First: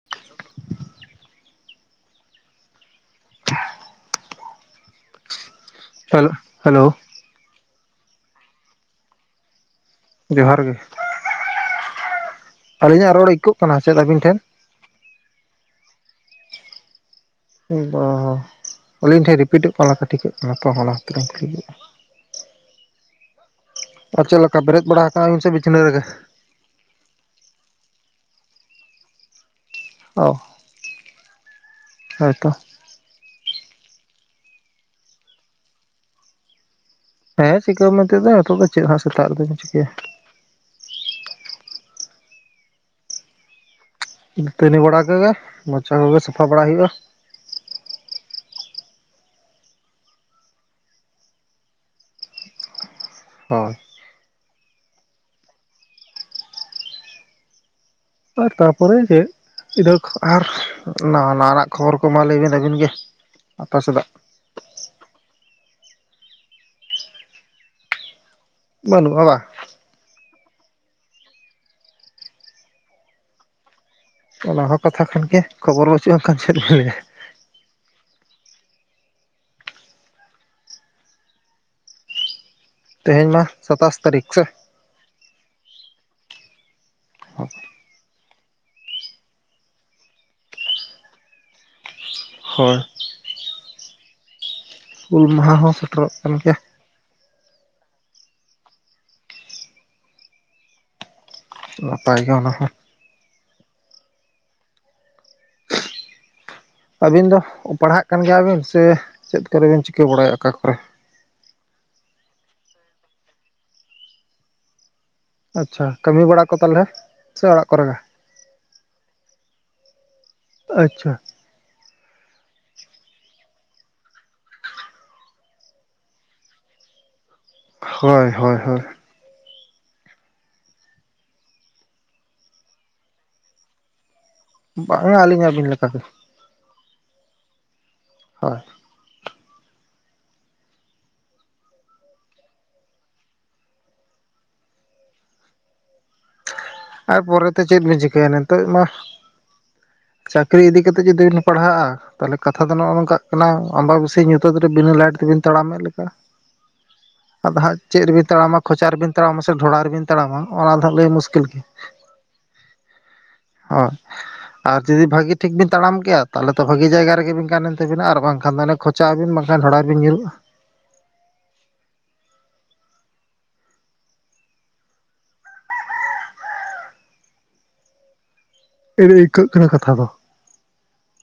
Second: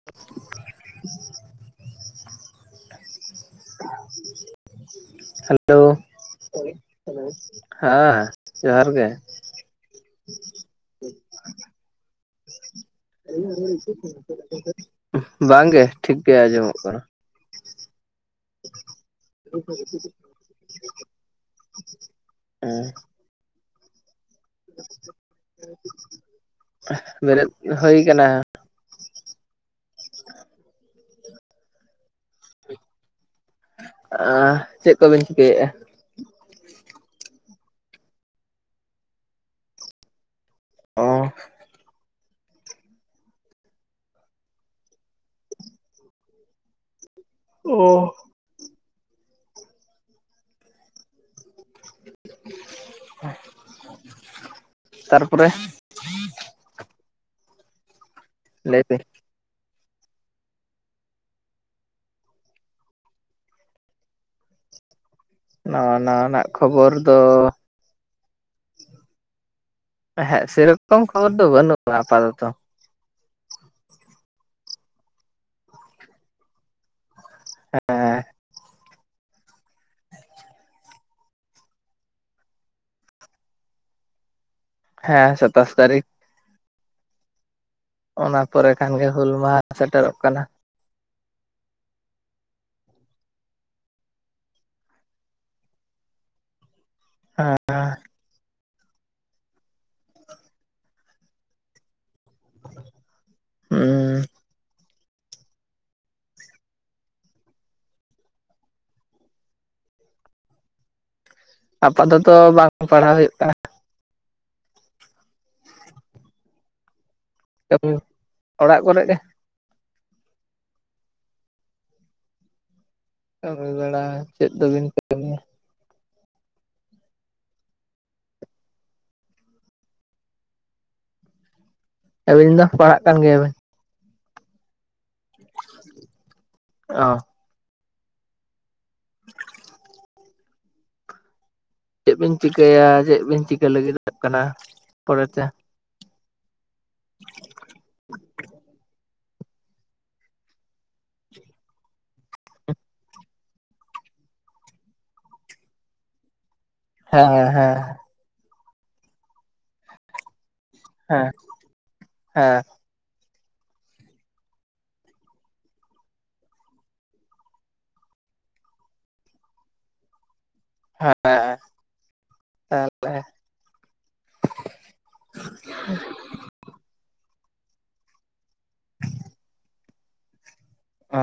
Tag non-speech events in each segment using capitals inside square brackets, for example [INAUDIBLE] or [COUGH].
[INAUDIBLE] Hello hello hello ᱦᱟᱸ ᱡᱚᱦᱟᱨ ᱜᱮ ᱡᱚᱦᱟᱨ ᱜᱮ ᱟᱹᱞᱤᱧᱟᱜ ᱨᱚᱲ ᱟᱹᱭᱠᱟᱹᱜ ᱠᱟᱱᱟ ᱪᱮᱫ ᱟᱹᱵᱤᱱ ᱴᱷᱮᱱ ᱵᱟᱝᱜ ᱜᱮ ᱴᱷᱤᱠ ᱜᱮ ᱟᱸᱡᱚᱢᱚᱜ ᱠᱟᱱᱟ [UNINTELLIGIBLE] ᱟᱹᱞᱤᱧ ᱴᱷᱮᱱ ᱨᱤᱯᱤᱴᱚᱜ ᱠᱟᱱᱟ ᱞᱮᱠᱟ ᱴᱷᱤᱠᱟᱹᱜ ᱠᱟᱱᱟ ᱛᱚ ᱚᱱᱟ ᱛᱤᱞᱮᱭ ᱠᱩᱞᱤᱼᱟ ᱦᱩᱸ ᱟᱨ ᱪᱮᱫ ᱞᱮᱠᱟ ᱵᱮᱨᱮᱫ ᱵᱟᱲᱟ ᱟᱠᱟᱱᱟᱢ ᱥᱮ ᱵᱤᱪᱷᱱᱟ ᱨᱮᱜᱮ ᱵᱮᱨᱮᱫ ᱦᱩᱭ ᱠᱟᱱᱟ ᱚ ᱦᱳᱭᱛᱚ ᱟ ᱪᱮᱫ ᱠᱚᱵᱤᱱ ᱪᱤᱠᱟᱹᱭᱮᱫᱼᱟ ᱦᱮᱸ ᱪᱤᱠᱟᱹᱣ ᱢᱮᱱᱛᱮᱫᱚ ᱱᱤᱛᱚᱜ ᱫᱚ ᱪᱮᱫ ᱦᱟᱜ ᱥᱮᱛᱟᱜ ᱨᱮᱫᱚᱧ ᱪᱤᱠᱟᱹᱭᱟ ᱚᱻ ᱫᱟᱹᱛᱟᱹᱱᱤ ᱵᱟᱲᱟ ᱜᱮ ᱢᱚᱪᱟ ᱠᱚᱜᱮ ᱥᱟᱯᱷᱟ ᱵᱟᱲᱟ ᱦᱩᱭᱩᱜᱼᱟ ᱚᱻ ᱦᱳᱭ ᱛᱟᱨᱯᱚᱨᱮ ᱟᱨ ᱞᱟᱹᱭ ᱛᱟᱯᱚᱨᱮ ᱵᱤᱱ ᱪᱮᱫ ᱤᱫ ᱟᱨ ᱱᱟ ᱱᱟᱣᱟᱱᱟᱜ ᱠᱷᱚᱵᱚᱨ ᱠᱚᱢᱟ ᱞᱟᱹᱭ ᱵᱤᱱ ᱟᱹᱵᱤᱱ ᱜᱮ ᱟᱯᱮ ᱥᱮᱱᱟᱜ ᱱᱟᱣᱟ ᱱᱟᱣᱟᱱᱟᱜ ᱠᱷᱚᱵᱚᱨ ᱫᱚ ᱵᱟᱹᱱᱩᱜᱼᱟ ᱵᱟᱝ ᱦᱮᱸ ᱥᱮᱨᱚᱠᱚᱢ ᱠᱷᱚᱵᱚᱨ ᱫᱚ ᱵᱟᱹᱱᱩᱜᱼᱟ ᱟᱯᱟᱛᱚᱛᱚ ᱚᱱᱟ ᱦᱚᱸ ᱠᱟᱛᱷᱟ ᱠᱷᱟᱱᱜᱮ ᱠᱷᱚᱵᱚᱨ ᱵᱟᱹᱪᱩᱜᱼᱟᱱ ᱠᱷᱟᱱ ᱪᱮᱫ ᱵᱮᱱ ᱞᱟᱹᱭᱟ ᱦᱮᱸ ᱛᱮᱦᱮᱧ ᱢᱟ ᱥᱟᱛᱟᱥ ᱛᱟᱨᱤᱠᱷ ᱥᱮ ᱦᱮᱸ ᱥᱟᱛᱟᱥ ᱛᱟᱨᱤᱠᱷ [UNINTELLIGIBLE] ᱚᱱᱟ ᱯᱚᱨᱮ ᱠᱷᱟᱱ ᱜᱮ ᱦᱩᱞ ᱢᱟᱦᱟ ᱥᱮᱴᱮᱨᱚᱜ ᱠᱟᱱᱟ ᱦᱚᱭ ᱦᱩᱞ ᱢᱟᱦᱟ ᱦᱚᱸ ᱥᱮᱴᱮᱨᱚᱜ ᱠᱟᱱ ᱜᱮᱭᱟ ᱟᱨ [UNINTELLIGIBLE] ᱱᱟᱯᱟᱭ ᱜᱮ ᱚᱱᱟ ᱦᱚᱸ ᱦᱩᱸ ᱟᱹᱵᱤᱱ ᱫᱚ ᱯᱟᱲᱦᱟᱜ ᱠᱟᱱ ᱜᱮᱭᱟᱵᱤᱱ ᱥᱮ ᱪᱮᱫ ᱠᱚᱨᱮ ᱵᱮᱱ ᱪᱤᱠᱟᱹ ᱵᱟᱲᱟᱭᱟ ᱚᱠᱟ ᱠᱚᱨᱮ ᱟᱯᱟ ᱛᱚᱛᱚ ᱵᱟᱝ ᱯᱟᱲᱦᱟᱣ ᱦᱩᱭᱩᱜ ᱠᱟᱱᱟ ᱟᱪᱪᱷᱟ ᱠᱟᱹᱢᱤ ᱵᱟᱲᱟ ᱠᱚ ᱛᱟᱦᱚᱞᱮ ᱥᱮ ᱚᱲᱟᱜ ᱠᱚᱨᱮ ᱠᱟᱹᱢᱤ ᱜᱮ ᱚᱲᱟᱜ ᱠᱚᱨᱮ ᱜᱮ ᱟᱪᱪᱷᱟ ᱠᱟᱹᱢᱤ ᱵᱟᱲᱟ ᱪᱮᱫ ᱫᱚᱵᱤᱱ ᱠᱟᱹᱢᱤᱭᱟ ᱦᱳᱭ ᱦᱳᱭ ᱦᱳᱭ ᱟᱹᱵᱤᱱ ᱢᱟ ᱯᱟᱲᱦᱟᱜ ᱠᱟᱱ ᱜᱮᱭᱟ ᱵᱮᱱ ᱵᱟᱝᱟ ᱟᱹᱞᱤᱧ ᱟᱵᱤᱱ ᱞᱮᱠᱟ ᱜᱮ ᱚᱻ ᱦᱳᱭ [UNINTELLIGIBLE] ᱪᱮᱫ ᱵᱤᱱ ᱪᱤᱠᱟᱹᱭᱟ ᱪᱮᱫ ᱵᱤᱱ ᱪᱤᱠᱟᱹᱭ ᱞᱟᱹᱜᱤᱫᱚᱜ ᱠᱟᱱᱟ ᱯᱚᱨᱮ ᱛᱮ ᱟᱨ ᱯᱚᱨᱮ ᱛᱮ ᱪᱮᱫ ᱵᱤᱱ ᱪᱤᱠᱟᱹᱭᱟ ᱱᱤᱛᱚᱜ ᱢᱟ ᱪᱟᱹᱠᱨᱤ ᱤᱫᱤ ᱠᱟᱛᱮ ᱡᱩᱫᱤ ᱵᱤᱱ ᱯᱟᱲᱦᱟᱜᱼᱟ ᱛᱟᱦᱞᱮ ᱠᱟᱛᱷᱟ ᱫᱚ ᱱᱚᱜᱼᱚ ᱱᱚᱝᱠᱟᱜ ᱠᱟᱱᱟ ᱟᱢᱵᱟᱵᱟᱹᱥᱤᱭᱟᱹ ᱧᱩᱟᱹᱛ ᱨᱮ ᱵᱤᱱᱟᱹ ᱞᱟᱭᱤᱴ ᱛᱮᱵᱤᱱ ᱛᱟᱲᱟᱢᱮᱫ ᱞᱮᱠᱟ ᱦᱮᱸ ᱟᱫᱚ ᱦᱮᱸ ᱦᱟᱸᱜ ᱪᱮᱫ ᱨᱮᱵᱤᱱ ᱛᱟᱲᱟᱢᱟ ᱠᱷᱚᱪᱟ ᱨᱮᱵᱤᱱ ᱛᱟᱲᱟᱢᱟ ᱥᱮ ᱰᱷᱚᱲᱟ ᱨᱮᱵᱤᱱ ᱛᱟᱲᱟᱢᱟ ᱚᱱᱟ ᱫᱚ ᱦᱟᱸᱜ ᱞᱟᱹᱭ ᱦᱮᱸ ᱢᱩᱥᱠᱤᱞ ᱜᱮᱭᱟ ᱦᱮᱸ ᱦᱚᱭ ᱟᱨ ᱡᱩᱫᱤ ᱵᱷᱟᱹᱜᱤ ᱴᱷᱤᱠ ᱵᱤᱱ ᱛᱟᱲᱟᱢ ᱠᱮᱭᱟ ᱛᱟᱦᱚᱞᱮ ᱛᱚ ᱵᱷᱟᱹᱜᱤ ᱡᱟᱭᱜᱟ ᱨᱮᱜᱮ ᱵᱤᱱ ᱜᱟᱱ ᱮᱱ ᱛᱟᱵᱤᱱᱟ ᱟᱨ ᱵᱟᱝᱠᱷᱟᱱ ᱫᱚ ᱪᱟᱵᱤᱱ ᱵᱟᱝᱠᱷᱟᱱ ᱦᱟᱸᱰᱟ ᱨᱮᱵᱤᱱ ᱧᱩᱨᱩᱜᱼᱟ ᱦᱮᱸ ᱮᱱᱮ ᱤᱱᱠᱟᱹᱜ ᱠᱟᱱᱟ ᱠᱟᱛᱷᱟ ᱫᱚ ᱚ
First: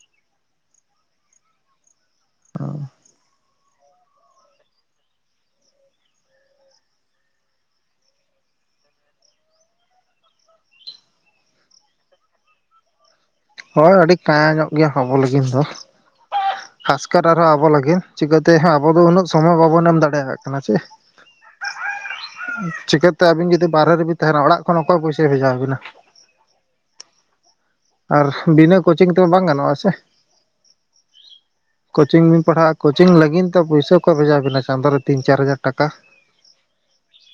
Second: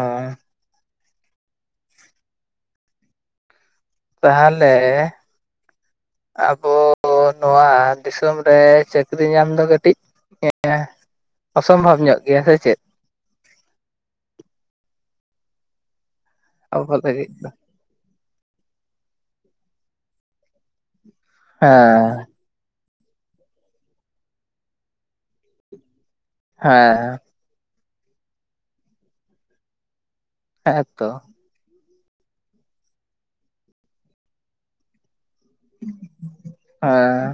ᱛᱟᱦᱟᱞᱮ ᱟᱵᱚ ᱱᱚᱣᱟ ᱫᱤᱥᱚᱢ ᱨᱮ ᱪᱟᱹᱠᱨᱤ ᱧᱟᱢ ᱫᱚ ᱠᱟᱹᱴᱤᱡ [INAUDIBLE] ᱚᱥᱚᱢᱵᱷᱚᱵᱽ ᱧᱚᱜ ᱜᱮᱭᱟ ᱥᱮ ᱪᱮᱫ ᱦᱚᱭ ᱟᱹᱰᱤ ᱠᱟᱸᱭᱟᱸ ᱧᱚᱜ ᱜᱮᱭᱟ ᱟᱵᱚ ᱞᱟᱹᱜᱤᱫ ᱫᱚ ᱟᱵᱚ ᱠᱷᱟᱥ ᱠᱟᱨ ᱞᱟᱹᱜᱤᱫ ᱫᱚ ᱟᱨᱦᱚᱸ ᱟᱵᱚ ᱞᱟᱹᱜᱤᱫ ᱪᱤᱠᱟᱹ ᱛᱮ ᱦᱟᱸᱜ ᱟᱵᱚ ᱫᱚ ᱩᱱᱟᱹᱜ ᱥᱚᱢᱚᱭ ᱵᱟᱵᱚᱱ ᱮᱢ ᱫᱟᱲᱮᱭᱟᱜ ᱠᱟᱱᱟ ᱪᱮ ᱦᱮᱸ ᱪᱤᱠᱟᱹ ᱛᱮ ᱟᱹᱵᱤᱱ ᱡᱩᱫᱤ ᱵᱟᱦᱨᱮ ᱨᱮᱵᱤᱱ ᱛᱟᱦᱮᱸᱱᱟ ᱚᱲᱟᱜ ᱠᱷᱚᱱ ᱚᱠᱚᱭ ᱯᱚᱭᱥᱟᱭ ᱵᱷᱮᱡᱟᱵᱤᱱᱟ ᱦᱮᱸ ᱟᱨ ᱵᱤᱱᱟᱹ ᱠᱳᱪᱤᱝ ᱛᱮᱢᱟ ᱵᱟᱝ ᱜᱟᱱᱚᱜᱼᱟ ᱥᱮ ᱦᱮᱸ ᱠᱳᱪᱤᱝ ᱵᱤᱱ ᱯᱟᱲᱦᱟᱜᱼᱟ ᱠᱳᱪᱤᱝ ᱞᱟᱹᱜᱤᱱ ᱛᱮ ᱯᱩᱭᱥᱟᱹ ᱚᱠᱚᱭ ᱵᱷᱮᱡᱟ ᱵᱤᱱᱟ ᱪᱟᱸᱫᱳ ᱨᱮ ᱛᱤᱱ ᱪᱟᱨ ᱦᱟᱡᱟᱨ ᱴᱟᱠᱟ ᱦᱮᱸ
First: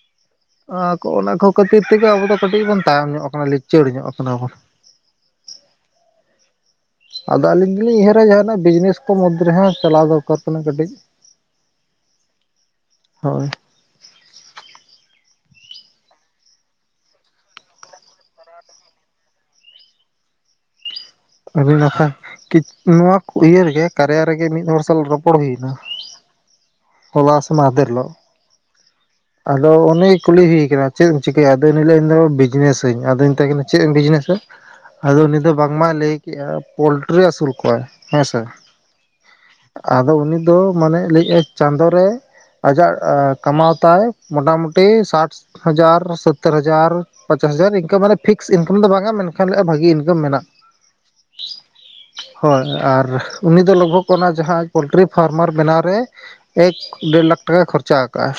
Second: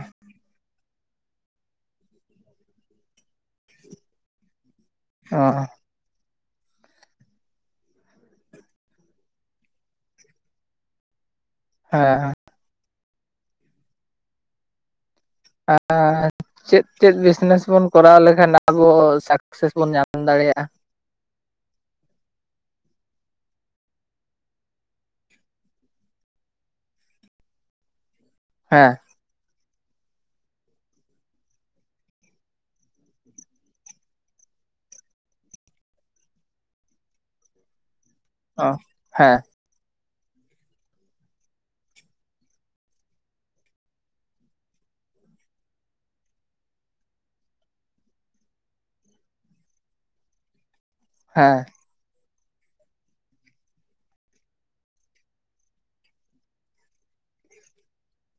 ᱚᱱᱟ ᱠᱚ ᱠᱷᱟᱹᱛᱤᱨ ᱛᱮᱜᱮ ᱟᱵᱚ ᱫᱚ ᱠᱟᱹᱴᱤᱡ ᱵᱚᱱ ᱛᱟᱭᱚᱢ ᱧᱚᱜ ᱠᱟᱱᱟ ᱞᱤᱪᱟᱹᱲ ᱧᱚᱜ ᱠᱟᱱᱟ ᱵᱚᱱ ᱚ ᱟᱫᱚ ᱟᱹᱞᱤᱧ ᱫᱩᱞᱤᱧ ᱩᱭᱦᱟᱹᱨᱟ ᱡᱟᱦᱟᱸᱱᱟᱜ ᱵᱤᱡᱽᱱᱮᱥ ᱠᱚ ᱢᱩᱫᱽ ᱨᱮᱦᱚᱸ ᱪᱟᱞᱟᱣ ᱫᱚᱨᱠᱟᱨ ᱠᱟᱱᱟ ᱠᱟᱹᱴᱤᱡ ᱦᱮᱸ ᱦᱳᱭ ᱟᱨ ᱪᱮᱫ ᱪᱮᱫ ᱵᱤᱡᱽᱱᱮᱥ ᱵᱚᱱ ᱠᱚᱨᱟᱣ ᱞᱮᱠᱷᱟᱱ ᱟᱵᱚ ᱥᱟᱠᱥᱮᱥ ᱵᱚᱱ ᱧᱟᱢ ᱫᱟᱲᱮᱭᱟᱜᱼᱟ [UNINTELLIGIBLE] ᱱᱚᱣᱟ ᱤᱭᱟᱹ ᱨᱮᱜᱮ ᱠᱟᱨᱭᱟ ᱨᱮᱜᱮ ᱢᱤᱫ ᱦᱚᱲ ᱥᱟᱞᱟᱜ ᱨᱚᱯᱚᱲ ᱦᱩᱭᱱᱟ ᱦᱚᱞᱟ ᱥᱮ ᱢᱟᱫᱮᱨᱞᱚ ᱦᱮᱸ ᱟᱫᱚ ᱚᱱᱮ ᱠᱩᱞᱤ ᱦᱩᱭ ᱠᱟᱱᱟ ᱪᱮᱫ ᱮᱢ ᱪᱤᱠᱟᱹᱭ ᱟᱫᱚ ᱩᱱᱤ ᱞᱮᱭᱫᱟ ᱤᱧ ᱵᱤᱡᱽᱱᱮᱥ ᱟᱹᱧ ᱟᱫᱚᱧ ᱢᱮᱛᱟᱭ ᱠᱟᱱᱟ ᱪᱮᱫ ᱮᱢ ᱵᱤᱡᱽᱱᱮᱥᱟ ᱟᱫᱚ ᱩᱱᱤ ᱫᱚ ᱵᱟᱝ ᱢᱟᱭ ᱞᱟᱹᱭ ᱠᱮᱫᱼᱟ ᱯᱳᱞᱴᱨᱤ ᱟᱹᱥᱩᱞ ᱠᱚᱣ ᱦᱮᱸᱥᱮ ᱚ ᱦᱮᱸ ᱟᱫᱚ ᱩᱱᱤ ᱫᱚ ᱢᱟᱱᱮ ᱞᱟᱹᱭᱮᱫᱟᱭ ᱪᱟᱸᱫᱳ ᱨᱮ ᱟᱡᱟᱜ ᱠᱟᱢᱟᱣ ᱛᱟᱭᱟ ᱢᱳᱚᱴᱟᱢᱩᱴᱤ ᱥᱟᱴ ᱦᱟᱡᱟᱨ ᱥᱳᱛᱛᱳᱨ ᱦᱟᱡᱟᱨ ᱯᱚᱪᱟᱥ ᱦᱟᱡᱟᱨ ᱤᱱᱠᱟ ᱢᱟᱱᱮ ᱯᱷᱤᱠᱥ ᱤᱱᱠᱟᱢ ᱫᱚ ᱵᱟᱝᱟ ᱢᱮᱱᱠᱷᱟᱱ ᱵᱷᱟᱹᱜᱤ ᱤᱱᱠᱟᱢ ᱢᱮᱱᱟᱜᱼᱟ ᱦᱮᱸ ᱦᱳᱭ ᱟᱨ ᱩᱱᱤ ᱫᱚ ᱞᱚᱜᱵᱷᱚᱜ ᱚᱱᱟ ᱡᱟᱦᱟᱸ ᱯᱳᱞᱴᱨᱤ ᱯᱷᱟᱨᱢᱟᱨ ᱵᱮᱱᱟᱣ ᱨᱮ ᱮᱠ ᱰᱮᱲ ᱞᱟᱠᱷ ᱴᱟᱠᱟᱭ ᱠᱷᱚᱨᱪᱟ ᱟᱠᱟᱫ ᱟᱭ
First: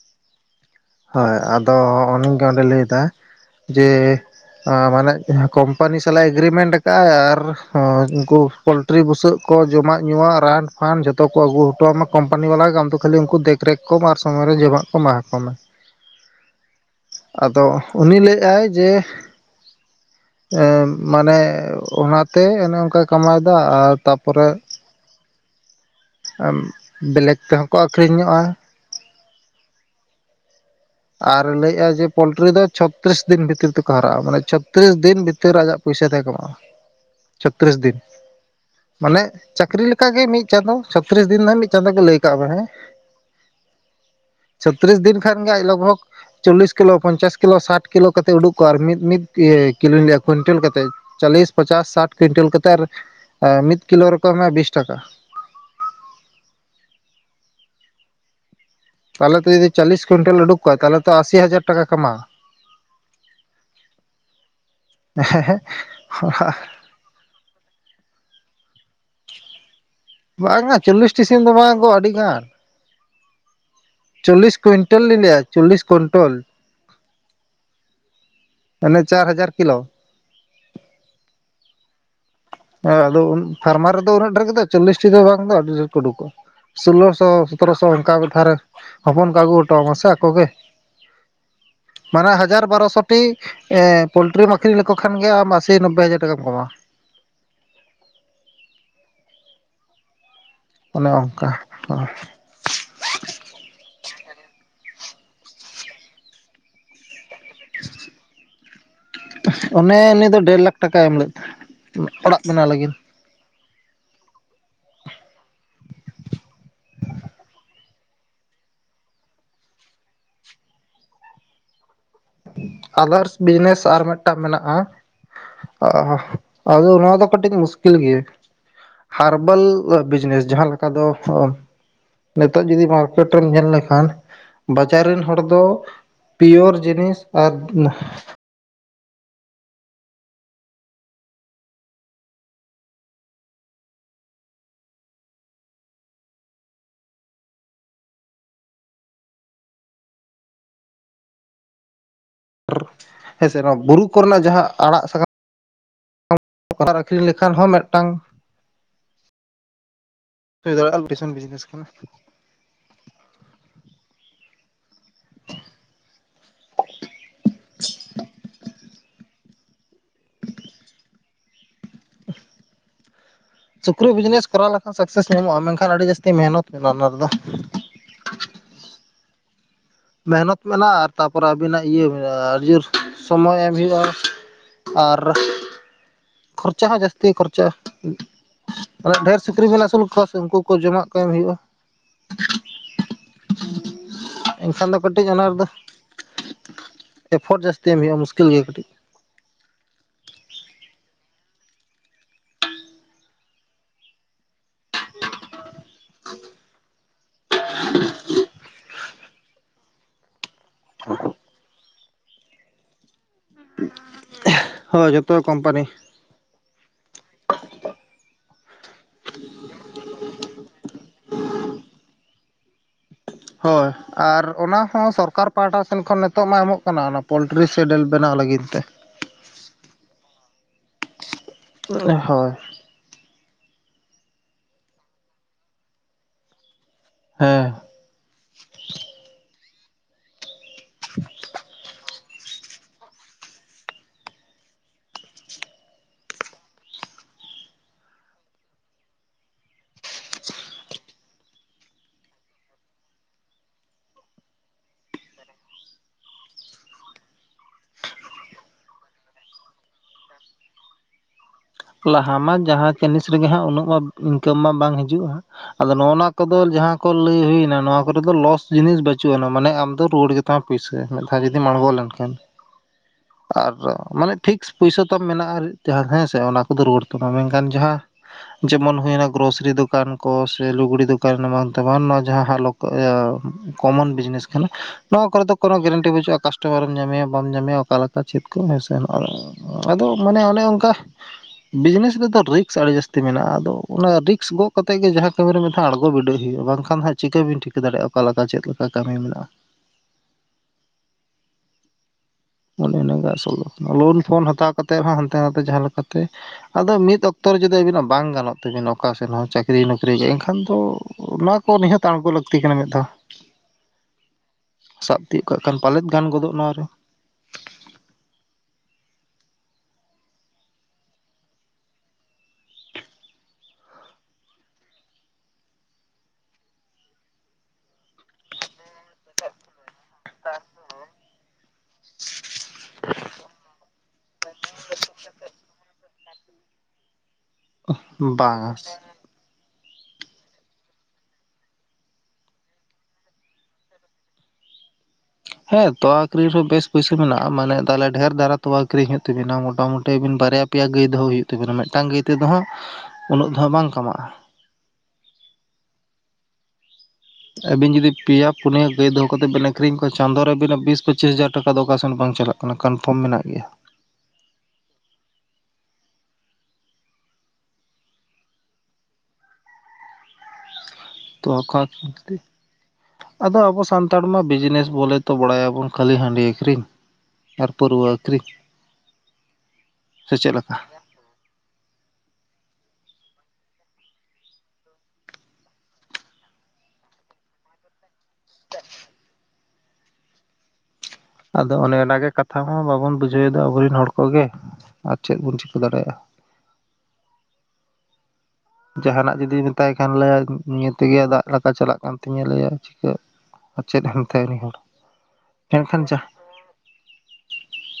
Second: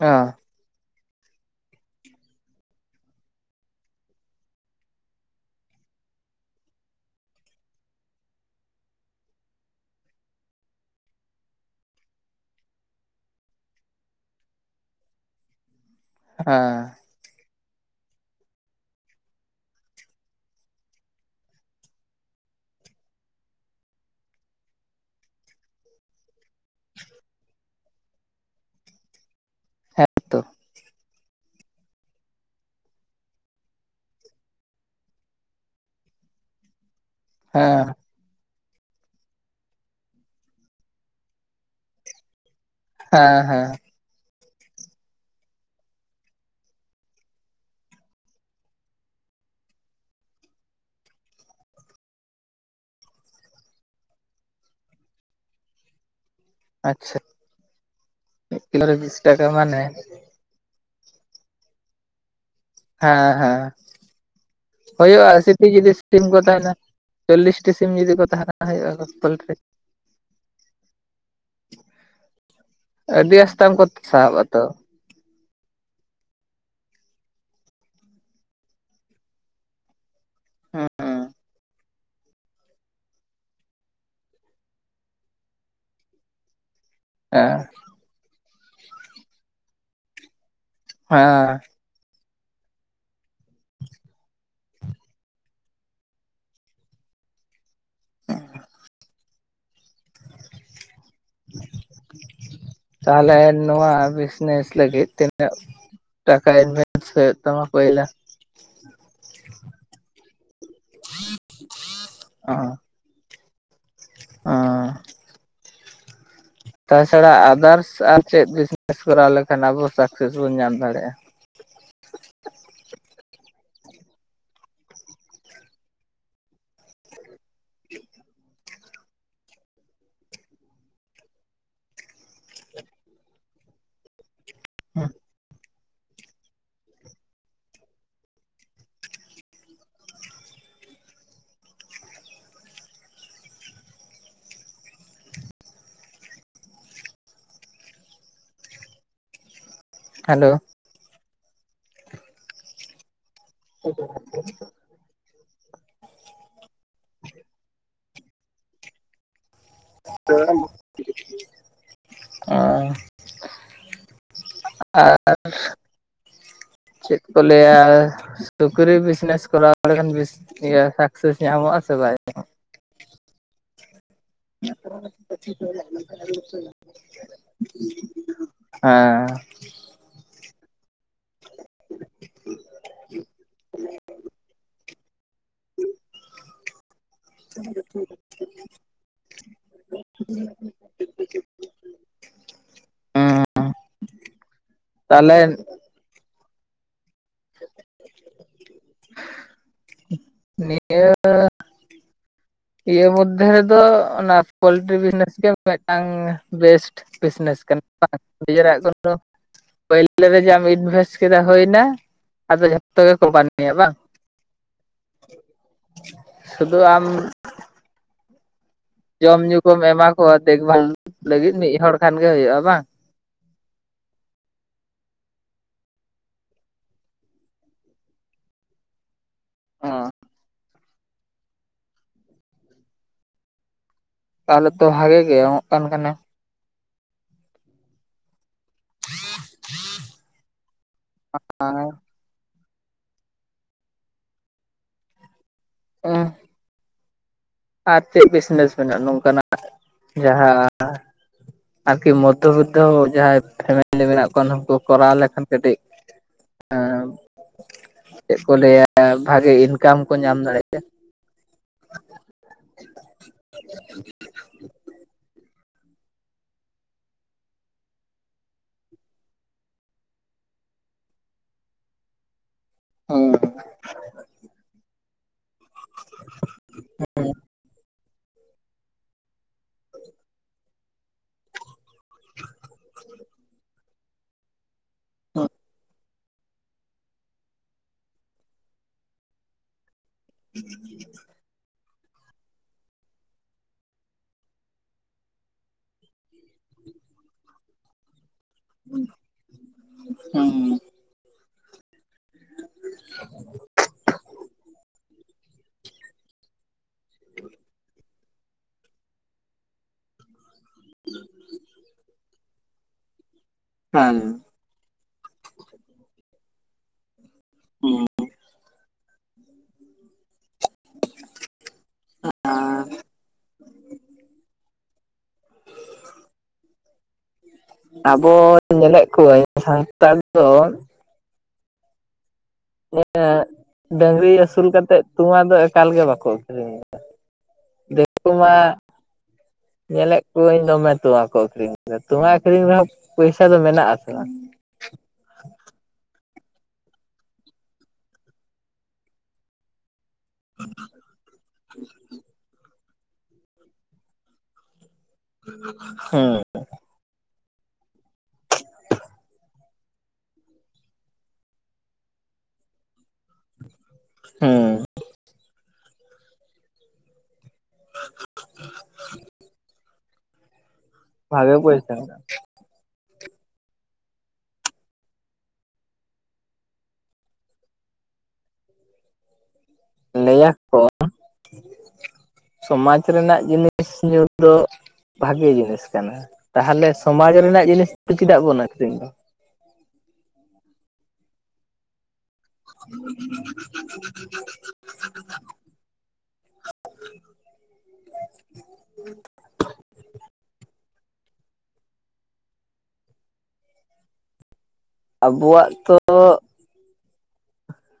ᱦᱮᱸ ᱦᱳᱭ ᱟᱫᱚ ᱩᱱᱤ ᱜᱮ ᱚᱸᱰᱮᱭ ᱞᱟᱹᱭᱮᱫᱟ ᱡᱮ ᱢᱟᱱᱮ ᱠᱚᱢᱯᱟᱱᱤ ᱥᱟᱞᱟᱜ ᱮᱜᱽᱨᱤᱢᱮᱱᱴ ᱟᱠᱟᱫ ᱟᱭ ᱟᱨ ᱩᱱᱠᱩ ᱯᱳᱞᱴᱨᱤ ᱵᱩᱥᱟᱹᱜ ᱠᱚ ᱡᱚᱢᱟᱜ ᱧᱩᱣᱟᱜ ᱨᱟᱱ ᱯᱷᱟᱱ ᱡᱷᱚᱛᱚ ᱠᱚ ᱟᱹᱜᱩ ᱦᱚᱴᱚᱣᱟᱢᱟ ᱠᱳᱢᱯᱟᱱᱤ ᱵᱟᱞᱟᱜ ᱜᱮ ᱟᱢᱫᱚ ᱠᱷᱟᱹᱞᱤ ᱩᱱᱠᱩ ᱫᱮᱠ ᱛᱨᱮᱠ ᱠᱚᱢ ᱟᱨ ᱥᱚᱢᱚᱭ ᱨᱮ ᱡᱚᱢᱟᱜ ᱠᱚ ᱮᱢᱟ ᱠᱚᱢ ᱦᱮᱸ ᱟᱫᱚ ᱩᱱᱤ ᱞᱮᱭᱟᱭ ᱡᱮ ᱢᱟᱱᱮ ᱚᱱᱟᱛᱮ ᱚᱱᱮ ᱚᱱᱠᱟᱭ ᱠᱟᱢᱟᱣᱮᱫᱫᱟ ᱟᱨ ᱛᱟᱨᱯᱚᱨᱮ ᱵᱮᱞᱮᱠ ᱛᱮᱦᱚᱸ ᱠᱚ ᱟᱠᱠᱷᱨᱤᱧᱚᱜᱼᱟ᱾ ᱦᱮᱸ ᱛᱚ ᱟᱨ ᱞᱟᱹᱭᱮᱫᱼᱟ ᱡᱮ ᱯᱳᱚᱞᱴᱨᱤ ᱫᱚ ᱪᱷᱚᱛᱨᱤᱥ ᱫᱤᱱ ᱵᱷᱤᱛᱤᱨ ᱛᱮᱠᱚ ᱦᱟᱨᱟᱜᱼᱟ ᱢᱟᱱᱮ ᱪᱷᱚᱛᱨᱤᱥ ᱫᱤᱱ ᱵᱷᱤᱛᱤᱨ ᱟᱡᱟᱜ ᱯᱚᱭᱥᱟ ᱛᱟᱦᱮᱸ ᱠᱟᱢᱟᱼᱟ᱾ ᱪᱷᱚᱛᱨᱤᱥ ᱦᱮᱸ ᱫᱤᱱ ᱢᱟᱱᱮ ᱪᱟᱹᱠᱨᱤ ᱞᱮᱠᱟᱜᱮ ᱢᱤᱫ ᱪᱟᱸᱫᱚ ᱪᱷᱚᱛᱨᱤᱥ ᱫᱤᱱ ᱫᱚ ᱢᱤᱫ ᱪᱟᱸᱫᱚ ᱜᱮ ᱞᱟᱹᱭ ᱠᱟᱜ ᱢᱮ ᱦᱮᱸ ᱦᱮᱸ ᱦᱮᱸ ᱪᱷᱚᱛᱨᱤᱥ ᱫᱤᱱ ᱠᱷᱟᱱ ᱜᱮ ᱟᱡᱽ ᱞᱚᱜ ᱵᱷᱚᱜᱽ ᱪᱚᱞᱞᱤᱥ ᱠᱤᱞᱳ ᱯᱚᱧᱪᱟᱥ ᱠᱤᱞᱳ ᱥᱟᱴ ᱠᱤᱞᱳ ᱠᱟᱛᱮᱫ ᱩᱰᱩᱠ ᱠᱚᱜ ᱟᱨ ᱢᱤᱫ ᱠᱤᱞᱳ ᱠᱩᱭᱤᱱᱴᱮᱞ ᱠᱟᱛᱮᱫ ᱪᱚᱞᱞᱤᱥ ᱯᱚᱪᱟᱥ ᱥᱟᱴ ᱠᱩᱭᱤᱱᱴᱮᱞ ᱠᱟᱛᱮᱫ ᱟᱨ ᱢᱤᱫ ᱠᱤᱞᱳ ᱨᱮᱠᱚ ᱮᱢᱟᱭᱟ ᱵᱤᱥ ᱴᱟᱠᱟ ᱟᱪᱪᱷᱟ ᱢᱤᱫ ᱠᱤᱞᱳ ᱨᱮ ᱵᱤᱥ ᱛᱟᱦᱚᱞᱮ ᱴᱟᱠᱟ ᱛᱚ ᱡᱚᱫᱤ ᱢᱟᱱᱮ ᱪᱟᱞᱤᱥ ᱠᱩᱭᱤᱱᱴᱟᱞ ᱩᱰᱩᱠ ᱠᱚᱣᱟ ᱛᱟᱦᱚᱞᱮ ᱛᱚ ᱟᱥᱤ ᱦᱟᱡᱟᱨ ᱴᱟᱠᱟ ᱠᱟᱢᱟᱜᱼᱟ᱾ ᱦᱮᱸ ᱦᱮᱸ ᱦᱩᱭᱩᱜᱼᱟ ᱟᱥᱤᱴᱤ ᱡᱩᱫᱤ ᱥᱤᱢ ᱠᱚ ᱛᱟᱦᱮᱱᱟ᱾ ᱪᱚᱞᱞᱤᱥᱴᱤ ᱥᱤᱢ ᱡᱩᱫᱤ ᱠᱚ ᱛᱟᱦᱮᱱᱟ ᱦᱩᱭᱩᱜᱼᱟᱠᱚ ᱯᱚᱞᱴᱨᱤ ᱵᱟᱝᱟ ᱪᱚᱞᱞᱤᱥᱴᱤ ᱥᱤᱢ ᱫᱚ ᱵᱟᱝ ᱜᱳ ᱟᱹᱰᱤ ᱜᱟᱱ ᱟᱹᱰᱤ ᱟᱥ ᱛᱟᱢ ᱠᱚᱛ ᱪᱚᱞᱞᱤᱥ ᱠᱩᱭᱱᱴᱟᱞ ᱞᱤᱧ ᱞᱟᱹ ᱟ ᱪᱚᱞᱞᱤᱥ ᱠᱩᱭᱱᱴᱟᱞ ᱢᱟᱱᱮ ᱪᱟᱨ ᱦᱟᱡᱟᱨ ᱠᱤᱞᱳ ᱦᱮᱸ ᱦᱮᱸ ᱟᱫᱚ ᱯᱷᱟᱨᱢᱟᱨ ᱨᱮᱫᱚ ᱩᱱᱟᱹᱜ ᱰᱷᱮᱨ ᱜᱮᱫᱚ ᱪᱚᱞᱞᱤᱥᱴᱤ ᱫᱚ ᱵᱟᱝ ᱫᱚ ᱟᱹᱰᱤ ᱰᱷᱮᱨ ᱠᱚ ᱩᱰᱩᱠᱚᱜᱼᱟ ᱥᱳᱞᱞᱳ ᱥᱚ ᱦᱮᱸ ᱥᱚᱛᱚᱨᱚᱥᱚ ᱚᱱᱠᱟ ᱢᱤᱫ ᱫᱷᱟᱱ ᱨᱮ ᱦᱚᱯᱚᱱ ᱠᱚ ᱟᱹᱜᱩ ᱟᱢᱟ ᱥᱮ ᱟᱠᱚ ᱜᱮ ᱦᱮᱸ ᱢᱟᱱᱮ ᱦᱟᱡᱟᱨ ᱵᱟᱨᱚᱥᱚᱴᱤ ᱮᱸ ᱯᱳᱞᱴᱨᱤᱢ ᱟᱹᱠᱷᱨᱤᱧ ᱞᱮᱠᱚ ᱠᱷᱟᱱ ᱜᱮ ᱟᱢ ᱟᱥᱤ ᱱᱚᱵᱵᱚᱭ ᱦᱟᱡᱟᱨ ᱴᱟᱠᱟᱢ ᱠᱟᱢᱟᱣᱟ ᱚᱱᱮ ᱚᱱᱠᱟ ᱛᱟᱦᱚᱞᱮ ᱱᱚᱣᱟ ᱵᱤᱥᱱᱮᱥ ᱞᱟᱹᱜᱤᱫ ᱛᱤᱱᱟᱹᱜ ᱴᱟᱠᱟᱭ ᱤᱱᱵᱷᱮ [UNINTELLIGIBLE] ᱛᱟᱢᱟ ᱯᱚᱭᱞᱟ ᱚᱱᱮ ᱩᱱᱤ ᱫᱚ ᱰᱮᱲ ᱞᱟᱠᱷ ᱴᱟᱠᱟᱭ ᱮᱢ ᱞᱮᱫ ᱛᱟᱦᱮᱸᱱ ᱚᱲᱟᱜ ᱵᱮᱱᱟᱣ ᱞᱟᱹᱜᱤᱫ ᱟᱸ ᱛᱟᱪᱷᱟᱲᱟ ᱟᱫᱟᱨᱥ ᱟᱨ ᱪᱮᱫ ᱵᱤᱡᱱᱮᱥ ᱠᱚᱨᱟᱣ ᱞᱮᱠᱷᱟᱱ ᱟᱵᱚ ᱥᱟᱠᱥᱮᱥ ᱵᱚᱱ ᱧᱟᱢ ᱫᱟᱲᱮᱭᱟᱜᱼᱟ᱾ ᱟᱫᱨᱟᱥ ᱟᱨ ᱢᱤᱫᱴᱟᱝ ᱢᱮᱱᱟᱜᱼᱟ ᱟᱫᱚ ᱚᱱᱟ ᱫᱚ ᱠᱟᱹᱴᱤᱡᱽ ᱢᱩᱥᱠᱤᱞ ᱜᱮᱭᱟ ᱦᱟᱨᱵᱟᱞ ᱵᱤᱡᱽᱱᱮᱥ ᱡᱟᱦᱟᱸ ᱞᱮᱠᱟ ᱫᱚ ᱱᱤᱛᱚᱜ ᱡᱩᱫᱤ ᱢᱟᱨᱠᱮᱴ ᱨᱮᱢ ᱞᱮᱞ ᱞᱮᱠᱷᱟᱱ ᱵᱟᱡᱟᱨ ᱨᱮᱱ ᱦᱚᱲ ᱫᱚ ᱯᱤᱭᱳᱨ ᱡᱤᱱᱤᱥ ᱟᱨ ᱦᱮᱞᱳ ᱦᱮᱸᱥᱮ ᱱᱚᱣᱟ ᱵᱩᱨᱩ ᱠᱚᱨᱮᱱᱟᱜ ᱡᱟᱦᱟᱸ ᱟᱲᱟᱜ ᱥᱟ [UNINTELLIGIBLE] ᱟᱹᱠᱷᱨᱤᱧ ᱞᱮᱠᱷᱟᱱ ᱦᱚᱸ ᱢᱤᱫᱴᱟᱝ ᱦᱩᱭ ᱫᱟᱲᱮᱭᱟᱜᱼᱟ ᱴᱤᱭᱩᱥᱚᱱ ᱵᱤᱡᱽᱱᱮᱥ ᱠᱟᱱᱟ [UNINTELLIGIBLE] ᱟᱨ ᱪᱮᱫ ᱠᱚ ᱞᱟᱹᱭᱟ ᱥᱩᱠᱨᱤ ᱵᱤᱡᱽᱱᱮᱥ ᱠᱚᱨᱟᱣ ᱱᱚᱸᱰᱮ ᱜᱟᱱ ᱵᱮᱥ ᱥᱟᱠᱥᱮᱥ ᱧᱟᱢᱚᱜᱼᱟ ᱥᱮ ᱵᱟᱭ ᱧᱟᱢᱚᱜᱼᱟ᱾ ᱥᱩᱠᱨᱤ ᱵᱤᱡᱽᱱᱮᱥ ᱠᱚᱨᱟᱣ ᱞᱮᱠᱷᱟᱱ ᱥᱟᱠᱥᱮᱥ ᱧᱟᱢᱚᱜᱼᱟ ᱢᱮᱱᱠᱷᱟᱱ ᱟᱹᱰᱤ ᱡᱟᱹᱥᱛᱤ ᱢᱮᱦᱱᱚᱛ ᱢᱮᱱᱟᱜᱼᱟ ᱚᱱᱟ ᱨᱮᱫᱚ ᱦᱮᱸ ᱢᱮᱦᱱᱚᱛ ᱢᱮᱱᱟᱜᱼᱟ ᱛᱟᱨᱯᱚᱨᱮ ᱟᱵᱤᱱᱟᱜ ᱤᱭᱟᱹ ᱢᱮᱱᱟᱜᱼᱟ ᱟᱹᱰᱤ ᱡᱳᱨ ᱥᱚᱢᱚᱭ ᱮᱢ ᱦᱩᱭᱩᱜᱼᱟ᱾ ᱟᱨ ᱠᱷᱚᱨᱪᱟ ᱦᱚᱸ ᱡᱟᱹᱥᱛᱤ ᱠᱷᱚᱨᱪᱟ ᱟ ᱩᱱᱟᱹᱜ ᱰᱷᱮᱨ ᱥᱩᱠᱨᱤ ᱵᱤᱱ ᱟᱥᱩᱞ ᱠᱚ ᱩᱱᱠᱩ ᱠᱚ ᱡᱚᱢᱟᱜ ᱠᱚ ᱮᱢ ᱦᱩᱭᱩᱜᱼᱟ [UNINTELLIGIBLE] ᱮᱱᱠᱷᱟᱱ ᱫᱚ ᱠᱟᱹᱴᱤᱡᱽ ᱚᱱᱟ ᱛᱟᱦᱚᱞᱮ ᱨᱮᱫᱚ ᱮᱯᱷᱚᱨᱴ ᱡᱟᱹᱛᱤ ᱮᱢ ᱦᱩᱭᱩᱜᱳᱼᱟ ᱢᱩᱥᱠᱤᱞ ᱜᱮ ᱠᱟᱹᱴᱤᱡᱽ ᱱᱤᱭᱟᱹ ᱤᱭᱟᱹ ᱢᱚᱫᱽᱫᱷᱮ ᱨᱮᱫᱚ ᱚᱱᱟ ᱯᱚᱞᱴᱨᱤ ᱵᱤᱡᱱᱮᱥ ᱜᱮ ᱢᱤᱫᱴᱟᱝ ᱵᱮᱥᱴ ᱵᱤᱡᱱᱮᱥ ᱠᱟᱱᱟ ᱵᱟᱝ ᱱᱤᱡᱮᱨᱟᱜ ᱠᱳᱱᱳ ᱯᱳᱭᱞᱳ ᱨᱮ ᱡᱟᱢ ᱤᱱᱵᱷᱮᱥᱴ ᱠᱮᱫᱟ ᱦᱩᱭ ᱮᱱᱟ ᱟᱫᱚ ᱡᱷᱚᱛᱚ ᱜᱮ ᱠᱚᱢᱯᱟᱱᱤᱭᱤᱭᱟ ᱵᱟᱝ ᱦᱳᱭ ᱡᱚᱛᱚ ᱠᱳᱢᱯᱟᱱᱤ ᱥᱩᱫᱩ ᱟᱢ ᱡᱚᱢ ᱧᱩ ᱠᱚᱢ ᱮᱢᱟ ᱠᱚᱣᱟ ᱫᱮᱠᱷᱵᱷᱟᱞ ᱞᱟᱹᱜᱤᱫ ᱢᱤᱫ ᱦᱚᱲ ᱠᱷᱟᱱ ᱜᱮ ᱦᱩᱭᱩᱜᱼᱟ ᱵᱟᱝ ᱦᱳᱭ ᱟᱨ ᱚᱱᱟ ᱦᱚᱸ ᱥᱚᱨᱠᱟᱨ ᱯᱟᱦᱴᱟ ᱥᱮᱱ ᱠᱷᱚᱱ ᱱᱤᱛᱚᱜ ᱢᱟ ᱮᱢᱚᱜ ᱠᱟᱱᱟ ᱚᱱᱟ ᱯᱳᱞᱴᱤᱨᱤ ᱥᱮᱰᱮᱞ ᱵᱮᱱᱟᱣ ᱞᱟᱹᱜᱤᱫ ᱛᱮ ᱚ ᱦᱳᱭ ᱛᱟᱦᱚᱞᱮ ᱛᱚ ᱵᱷᱟᱜᱮ ᱜᱮ ᱮᱢᱚᱜ ᱠᱟᱱ ᱠᱟᱱᱮ ᱦᱮᱸ ᱟᱨ [UNINTELLIGIBLE] ᱮᱸ [INAUDIBLE] ᱟᱨ ᱪᱮᱫ ᱵᱤᱡᱱᱮᱥ ᱢᱮᱱᱟᱜᱼᱟ ᱱᱚᱝᱠᱟᱱᱟᱜ ᱡᱟᱦᱟᱸ ᱟᱨᱠᱤ ᱢᱚᱫᱽᱫᱷᱚᱵᱤᱛᱛᱚ ᱡᱟᱦᱟᱸᱭ ᱯᱷᱮᱢᱮᱞᱤ ᱢᱮᱱᱟᱜ ᱠᱚᱣᱟ ᱩᱱᱩᱠᱩ ᱠᱚᱨᱟᱣ ᱞᱮᱠᱷᱟᱱ ᱠᱟᱹᱴᱤᱡ ᱪᱮᱫ ᱠᱚ ᱞᱟᱹᱭᱟ ᱵᱷᱟᱜᱤ ᱤᱱᱠᱟᱢ ᱠᱚ ᱧᱟᱢ ᱫᱟᱲᱮᱭᱟᱜᱼᱟ ᱞᱟᱦᱟ ᱢᱟ ᱡᱟᱦᱟᱸ ᱡᱤᱱᱤᱥ ᱨᱮᱜᱮ ᱦᱟᱸᱜ ᱩᱱᱟᱹᱜ ᱢᱟ ᱤᱱᱠᱟᱢ ᱢᱟ ᱵᱟᱝ ᱦᱤᱡᱩᱜᱼᱟ ᱟᱫᱚ ᱱᱚᱜ ᱱᱚᱣᱟ ᱠᱚᱫᱚ ᱡᱟᱦᱟᱸ ᱠᱚ ᱞᱟᱹᱭ ᱦᱩᱭᱮᱱᱟ ᱱᱚᱣᱟ ᱠᱚᱨᱮ ᱫᱚ ᱞᱚᱥ ᱡᱤᱱᱤᱥ ᱵᱟᱹᱪᱩᱜ ᱟᱱᱟ ᱢᱟᱱᱮ ᱟᱢ ᱫᱚ ᱨᱩᱣᱟᱹᱲ ᱠᱟᱛᱮ ᱚ ᱯᱩᱭᱥᱟᱹ ᱢᱤᱫ ᱫᱷᱟᱣ ᱡᱩᱫᱤ ᱟᱬᱜᱚ ᱞᱮᱱᱠᱷᱟᱱ ᱦᱩᱸ ᱟᱨ ᱢᱟᱱᱮ ᱯᱷᱤᱠᱥ ᱯᱩᱭᱥᱟ ᱛᱟᱢ ᱢᱮᱱᱟᱜᱼᱟ ᱦᱮᱸᱥᱮ ᱚᱱᱟ ᱠᱚᱫᱚ ᱟᱨ ᱨᱩᱭᱟ. ᱲ ᱛᱟᱢᱟ ᱢᱮᱱᱠᱷᱟᱱ ᱪᱮᱛᱟᱱ ᱡᱟᱦᱟᱸ ᱡᱮᱢᱚᱱ ᱦᱩᱭᱱᱟ ᱜᱨᱚᱥᱟᱨᱤ ᱫᱚᱠᱟᱱ ᱠᱚ ᱥᱮ ᱞᱩᱜᱽᱲᱤ ᱫᱚᱠᱟᱱ ᱮᱢᱟᱱ ᱛᱮᱢᱟᱱ ᱱᱚᱣᱟ ᱡᱟᱦᱟᱸ ᱦᱟᱞᱚᱛ ᱠᱚᱢᱚᱱ ᱵᱤᱡᱽᱱᱮᱥ ᱠᱟᱱᱟ ᱱᱚᱣᱟ ᱠᱚᱨᱮ ᱫᱚ ᱠᱳᱱᱳ ᱜᱮᱨᱮᱱᱴᱤ ᱵᱟᱹᱪᱩᱜᱼᱟ ᱠᱟᱥᱴᱚᱢᱟᱨᱮᱢ ᱧᱟᱢᱮᱭᱟ ᱵᱟᱢ ᱧᱟᱢᱮᱭᱟ ᱚᱠᱟ ᱞᱮᱠᱟ ᱪᱮᱫ ᱠᱚ ᱦᱮᱸ ᱥᱮ ᱟᱫᱚ ᱢᱟᱱᱮ ᱚᱱᱮ ᱚᱱᱠᱟ ᱵᱤᱡᱽᱱᱮᱥ ᱨᱮᱫᱚ ᱨᱤᱠᱥ ᱟᱹᱰᱤ ᱡᱟᱹᱥᱛᱤ ᱢᱮᱱᱟᱜᱼᱟ ᱟᱫᱚ ᱚᱱᱟ ᱨᱤᱠᱥ ᱜᱚᱜ ᱠᱟᱛᱮᱜ ᱜᱮ ᱡᱟᱦᱟᱸ ᱠᱟᱹᱢᱤ ᱨᱮ ᱢᱤᱫᱷᱟᱣ ᱟᱬᱜᱚ ᱵᱤᱰᱟᱹᱜ ᱦᱩᱭᱩᱜᱼᱟ ᱵᱟᱝᱠᱷᱟᱱ ᱵᱟᱝᱠᱷᱟᱱ ᱦᱟᱼᱜ ᱪᱤᱠᱟᱹ ᱵᱤᱱ ᱴᱷᱤᱠᱟᱹ ᱫᱟᱲᱮᱭᱟᱜᱼᱟ ᱚᱠᱟ ᱞᱮᱠᱟ ᱪᱮᱫ ᱞᱮᱠᱟ ᱠᱟᱹᱢᱤ ᱢᱮᱱᱟᱜᱼᱟ ᱦᱩᱸ ᱚᱱᱮ ᱤᱱᱟᱹᱜᱮ ᱟᱥᱚᱞ ᱞᱳᱱ ᱯᱷᱳᱱ ᱦᱟᱛᱟᱣ ᱠᱟᱛᱮᱫ ᱦᱚᱸ ᱦᱟᱱᱛᱮ ᱱᱟᱛᱮ ᱡᱟᱦᱟᱸ ᱞᱮᱠᱟᱛᱮ ᱟᱫᱚ ᱢᱤᱫ ᱚᱠᱛᱚ ᱡᱩᱫᱤ ᱟ. ᱵᱤᱱᱟ ᱵᱟᱝ ᱜᱟᱱᱚᱜ ᱛᱟᱹᱵᱤᱱ ᱚᱠᱟᱥᱮᱫ ᱦᱚᱸ ᱪᱟᱹᱠᱨᱤ ᱱᱚᱠᱨᱤ ᱜᱮ ᱮᱱᱠᱷᱟᱱ ᱫᱚ ᱱᱚᱣᱟ ᱠᱚ ᱱᱤᱦᱟᱹᱛ ᱟᱬᱜᱚ ᱞᱟᱹᱠᱛᱤ ᱠᱟᱱᱟ ᱢᱤᱫ ᱫᱷᱟᱣ [INAUDIBLE] ᱠᱷᱟᱱ ᱥᱟᱵ ᱛᱤᱭᱩᱜ ᱠᱟᱜ ᱠᱷᱟᱱ ᱯᱟᱞᱮᱱ ᱜᱟᱱ ᱜᱚᱫᱚᱜ ᱱᱚᱣᱟ ᱨᱮ ᱦᱩᱸ [INAUDIBLE] [UNINTELLIGIBLE] [UNINTELLIGIBLE] ᱟᱵᱚ ᱧᱮᱞᱮᱫ ᱠᱚᱣᱟᱹᱧ ᱥᱟᱱᱛᱟᱲ ᱫᱚ ᱰᱟᱹᱟᱝᱜᱨᱤ ᱟᱹᱥᱩᱞ ᱠᱟᱛᱮᱫ ᱛᱚᱣᱟ ᱫᱚ ᱮᱠᱟᱞ ᱜᱮ ᱵᱟᱠᱚ ᱟᱹᱠᱷᱨᱤᱧᱼᱟ ᱫᱩᱢᱟ ᱵᱟᱝᱟ [UNINTELLIGIBLE] ᱧᱮᱞᱮᱜ ᱠᱚᱣᱟᱹᱧ ᱫᱚᱢᱮ ᱛᱚᱣᱟᱹ ᱠᱚ ᱟᱹᱠᱷᱨᱤᱧ ᱮᱫᱟ ᱛᱚᱣᱟ ᱟᱹᱠᱷᱨᱤᱧ ᱨᱮᱦᱚᱸ ᱯᱩᱭᱥᱟᱹ ᱫᱚ ᱢᱮᱱᱟᱜ ᱟᱥᱮ ᱵᱟᱝ ᱦᱮᱸ ᱛᱳᱣᱟ ᱟᱹᱠᱷᱨᱤᱧ ᱨᱮᱦᱚᱸ ᱵᱮᱥ ᱯᱩᱭᱥᱟᱹ ᱢᱮᱱᱟᱜᱼᱟ ᱢᱟᱱᱮ ᱛᱟᱞᱦᱮ ᱰᱷᱮᱨ ᱫᱷᱟᱨᱟ ᱛᱚᱣᱟ ᱟᱠᱷᱤᱨᱤᱧ ᱦᱩᱭᱩᱜ ᱛᱟᱵᱤᱱᱟ ᱢᱚᱴᱟᱢᱩᱴᱤ ᱟᱵᱤᱱ ᱵᱟᱨᱭᱟ ᱯᱮᱭᱟ ᱜᱟᱹᱭ ᱫᱚᱦᱚ ᱦᱩᱭᱩᱜ ᱛᱟᱵᱤᱱᱟ ᱢᱤᱫᱴᱟᱝ ᱜᱟᱹᱭ ᱛᱮᱫᱚ ᱦᱟᱸᱜ ᱩᱱᱟᱹᱜ ᱫᱚ ᱦᱟᱸᱜ ᱵᱟᱝ ᱠᱟᱢᱟᱜᱼᱟ ᱦᱩᱸ ᱟᱹᱵᱤᱱ ᱡᱩᱫᱤ ᱯᱮᱭᱟ ᱯᱩᱱᱭᱟᱹ ᱜᱟᱹᱭ ᱫᱚᱦᱚ ᱠᱟᱛᱮᱫ ᱵᱤᱱ ᱟᱹᱠᱷᱨᱤᱧ ᱠᱚᱣᱟ ᱪᱟᱸᱫᱚᱳ ᱨᱮ ᱟᱹᱵᱤᱱᱼᱟᱜ ᱵᱤᱥ ᱯᱚᱪᱤᱥ ᱦᱟᱡᱟᱨ ᱴᱟᱠᱟ ᱫᱚ ᱚᱠᱟᱥᱮᱫ ᱦᱚᱸᱵᱟᱝ ᱪᱟᱞᱟᱜᱼᱟ ᱚᱱᱟ ᱠᱚᱱᱯᱷᱟᱨᱢ ᱢᱮᱱᱟᱜ ᱜᱮᱭᱟ ᱦᱩᱸ [UNINTELLIGIBLE] ᱵᱷᱟᱜᱮ ᱛᱚᱣᱟ ᱠᱚ ᱯᱚᱭᱥᱟ ᱟᱹᱠᱷᱨᱤᱧ ᱢᱮᱱᱟᱜᱼᱟ ᱠᱟᱛᱮ ᱟᱫᱚ ᱟᱵᱚ ᱥᱟᱱᱛᱟᱲ ᱢᱟ ᱵᱤᱡᱽᱱᱮᱥ ᱵᱚᱞᱮ ᱛᱚ ᱵᱟᱲᱟᱭ ᱟᱵᱚᱱ ᱠᱷᱟᱹᱞᱤ ᱦᱟᱺᱰᱤ ᱟᱹᱷᱨᱤᱧ ᱟᱨ ᱯᱟᱹᱨᱣᱟᱹ ᱟᱹᱠᱷᱨᱤᱧ ᱥᱮ ᱞᱟᱹᱭ ᱪᱮᱫ ᱟᱠᱚ ᱞᱮᱠᱟ ᱥᱚᱢᱟᱡᱽ ᱨᱮᱱᱟᱜ ᱡᱤᱱᱤᱥ ᱧᱩ ᱫᱚ ᱵᱷᱟᱜᱮ ᱡᱤᱱᱤᱥ ᱠᱟᱱᱟ ᱛᱟᱦᱚᱞᱮ ᱥᱚᱢᱟᱡᱽ ᱨᱮᱱᱟᱜ ᱡᱤᱱᱤᱥ ᱫᱚ ᱪᱮᱫᱟᱜ ᱵᱚᱱ ᱟᱹᱷᱨᱤᱧ ᱫᱟ ᱟᱫᱚ ᱚᱸᱱᱮ ᱚᱱᱟ ᱜᱮ ᱠᱟᱛᱷᱟ ᱦᱚᱸ ᱵᱟᱵᱚᱱ ᱵᱩᱡᱷᱟᱹᱣ ᱮᱫᱟ ᱟᱵᱚᱨᱮᱱ ᱦᱚᱲ ᱠᱚᱜᱮ ᱟᱨ ᱪᱮᱫ ᱵᱚᱱ ᱪᱤᱠᱟᱹ ᱫᱟᱲᱮᱭᱟᱜᱼᱟ ᱡᱟᱦᱟᱱᱼᱟᱜ ᱡᱩᱫᱤ ᱢᱮᱛᱟᱭ ᱠᱷᱟᱱ ᱞᱟᱹᱭᱟᱭ ᱱᱤᱭᱟᱹ ᱛᱮᱜᱮ ᱫᱟᱜ ᱞᱮᱠᱟ ᱪᱟᱞᱟᱜ ᱠᱟᱱ ᱛᱤᱧᱟᱹ ᱞᱟᱹᱭ ᱟᱭ ᱪᱤᱠᱟᱹ ᱟᱨ ᱪᱮᱫᱮᱢ ᱢᱮᱭᱟ ᱩᱱᱤ ᱦᱚᱲ ᱟᱵᱚᱣᱼᱟᱜ ᱛᱚ ᱢᱮᱱᱠᱷᱟᱱ ᱡᱟ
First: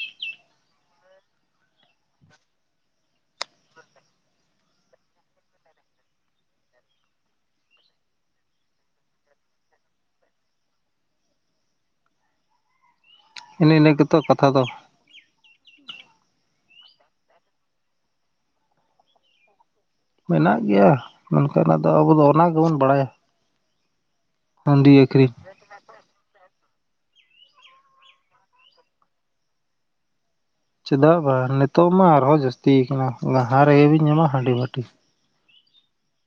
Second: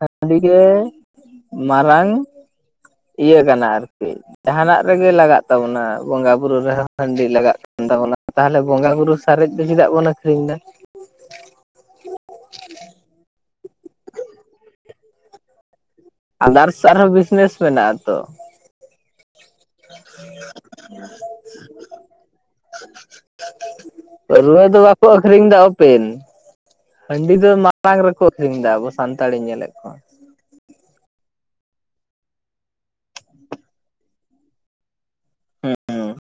ᱦᱟᱹᱰᱤ ᱜᱮ ᱢᱟᱨᱟᱝ ᱤᱭᱟᱹ ᱠᱟᱱᱟ ᱟᱨᱠᱤ ᱡᱟᱦᱟᱱᱼᱟᱜ ᱨᱮᱜᱮ ᱞᱟᱜᱟᱜ ᱛᱟᱵᱚᱱᱟ ᱵᱚᱸᱜᱟ ᱵᱩᱨᱩ ᱨᱮᱦᱚᱸ ᱦᱟᱹᱰᱤ ᱞᱟᱜᱟᱜ ᱛᱟᱵᱚᱱᱟ ᱛᱟᱦᱚᱞᱮ ᱵᱚᱸᱜᱟ ᱵᱩᱨᱩ ᱥᱟᱨᱮᱡ ᱫᱚ ᱪᱮᱫᱟᱜ ᱵᱚᱱ ᱟᱹᱠᱷᱨᱤᱧ ᱮᱫᱟ ᱮᱱᱮ ᱤᱱᱟᱹ ᱜᱮᱛᱚ ᱠᱟᱛᱷᱟ ᱫᱚ ᱟᱫᱟᱨᱥ ᱟᱨᱦᱚᱸ ᱵᱤᱡᱱᱮᱥ ᱢᱮᱱᱟᱜᱼᱟ ᱛᱚ ᱢᱮᱱᱟᱜ ᱜᱮᱭᱟ ᱢᱮᱱᱠᱷᱟᱱ ᱟᱫᱚ ᱟᱵᱚ ᱚᱱᱟ ᱜᱮᱵᱚᱱ ᱵᱟᱲᱟᱭᱟ ᱯᱟᱹᱨᱩᱣᱟᱹ ᱫᱚ ᱵᱟᱠᱚ ᱟᱹᱠᱷᱨᱤᱧ ᱫᱟ ᱦᱟᱯᱮᱱ ᱦᱟᱹᱰᱤ ᱫᱚ ᱢᱟᱲᱟᱝ ᱨᱮᱠᱚ ᱟᱹᱠᱷᱨᱤᱧ ᱫᱟ ᱟᱵᱚ ᱥᱟᱱᱛᱟᱲᱤᱧ ᱧᱮᱞᱼᱮᱫ ᱠᱚᱣᱟ ᱪᱮᱫᱟᱜ ᱵᱟᱝ ᱱᱤᱛᱚᱜ ᱢᱟ ᱟᱨᱦᱚᱸ ᱡᱹᱟᱥᱛᱤ ᱠᱟᱱᱟ ᱡᱟᱸᱦᱟ ᱨᱮᱜᱮᱵᱤᱱ ᱧᱟᱢᱟ ᱦᱟᱹᱰᱤ ᱵᱷᱟᱹᱴᱤ ᱦᱩᱸᱜᱩ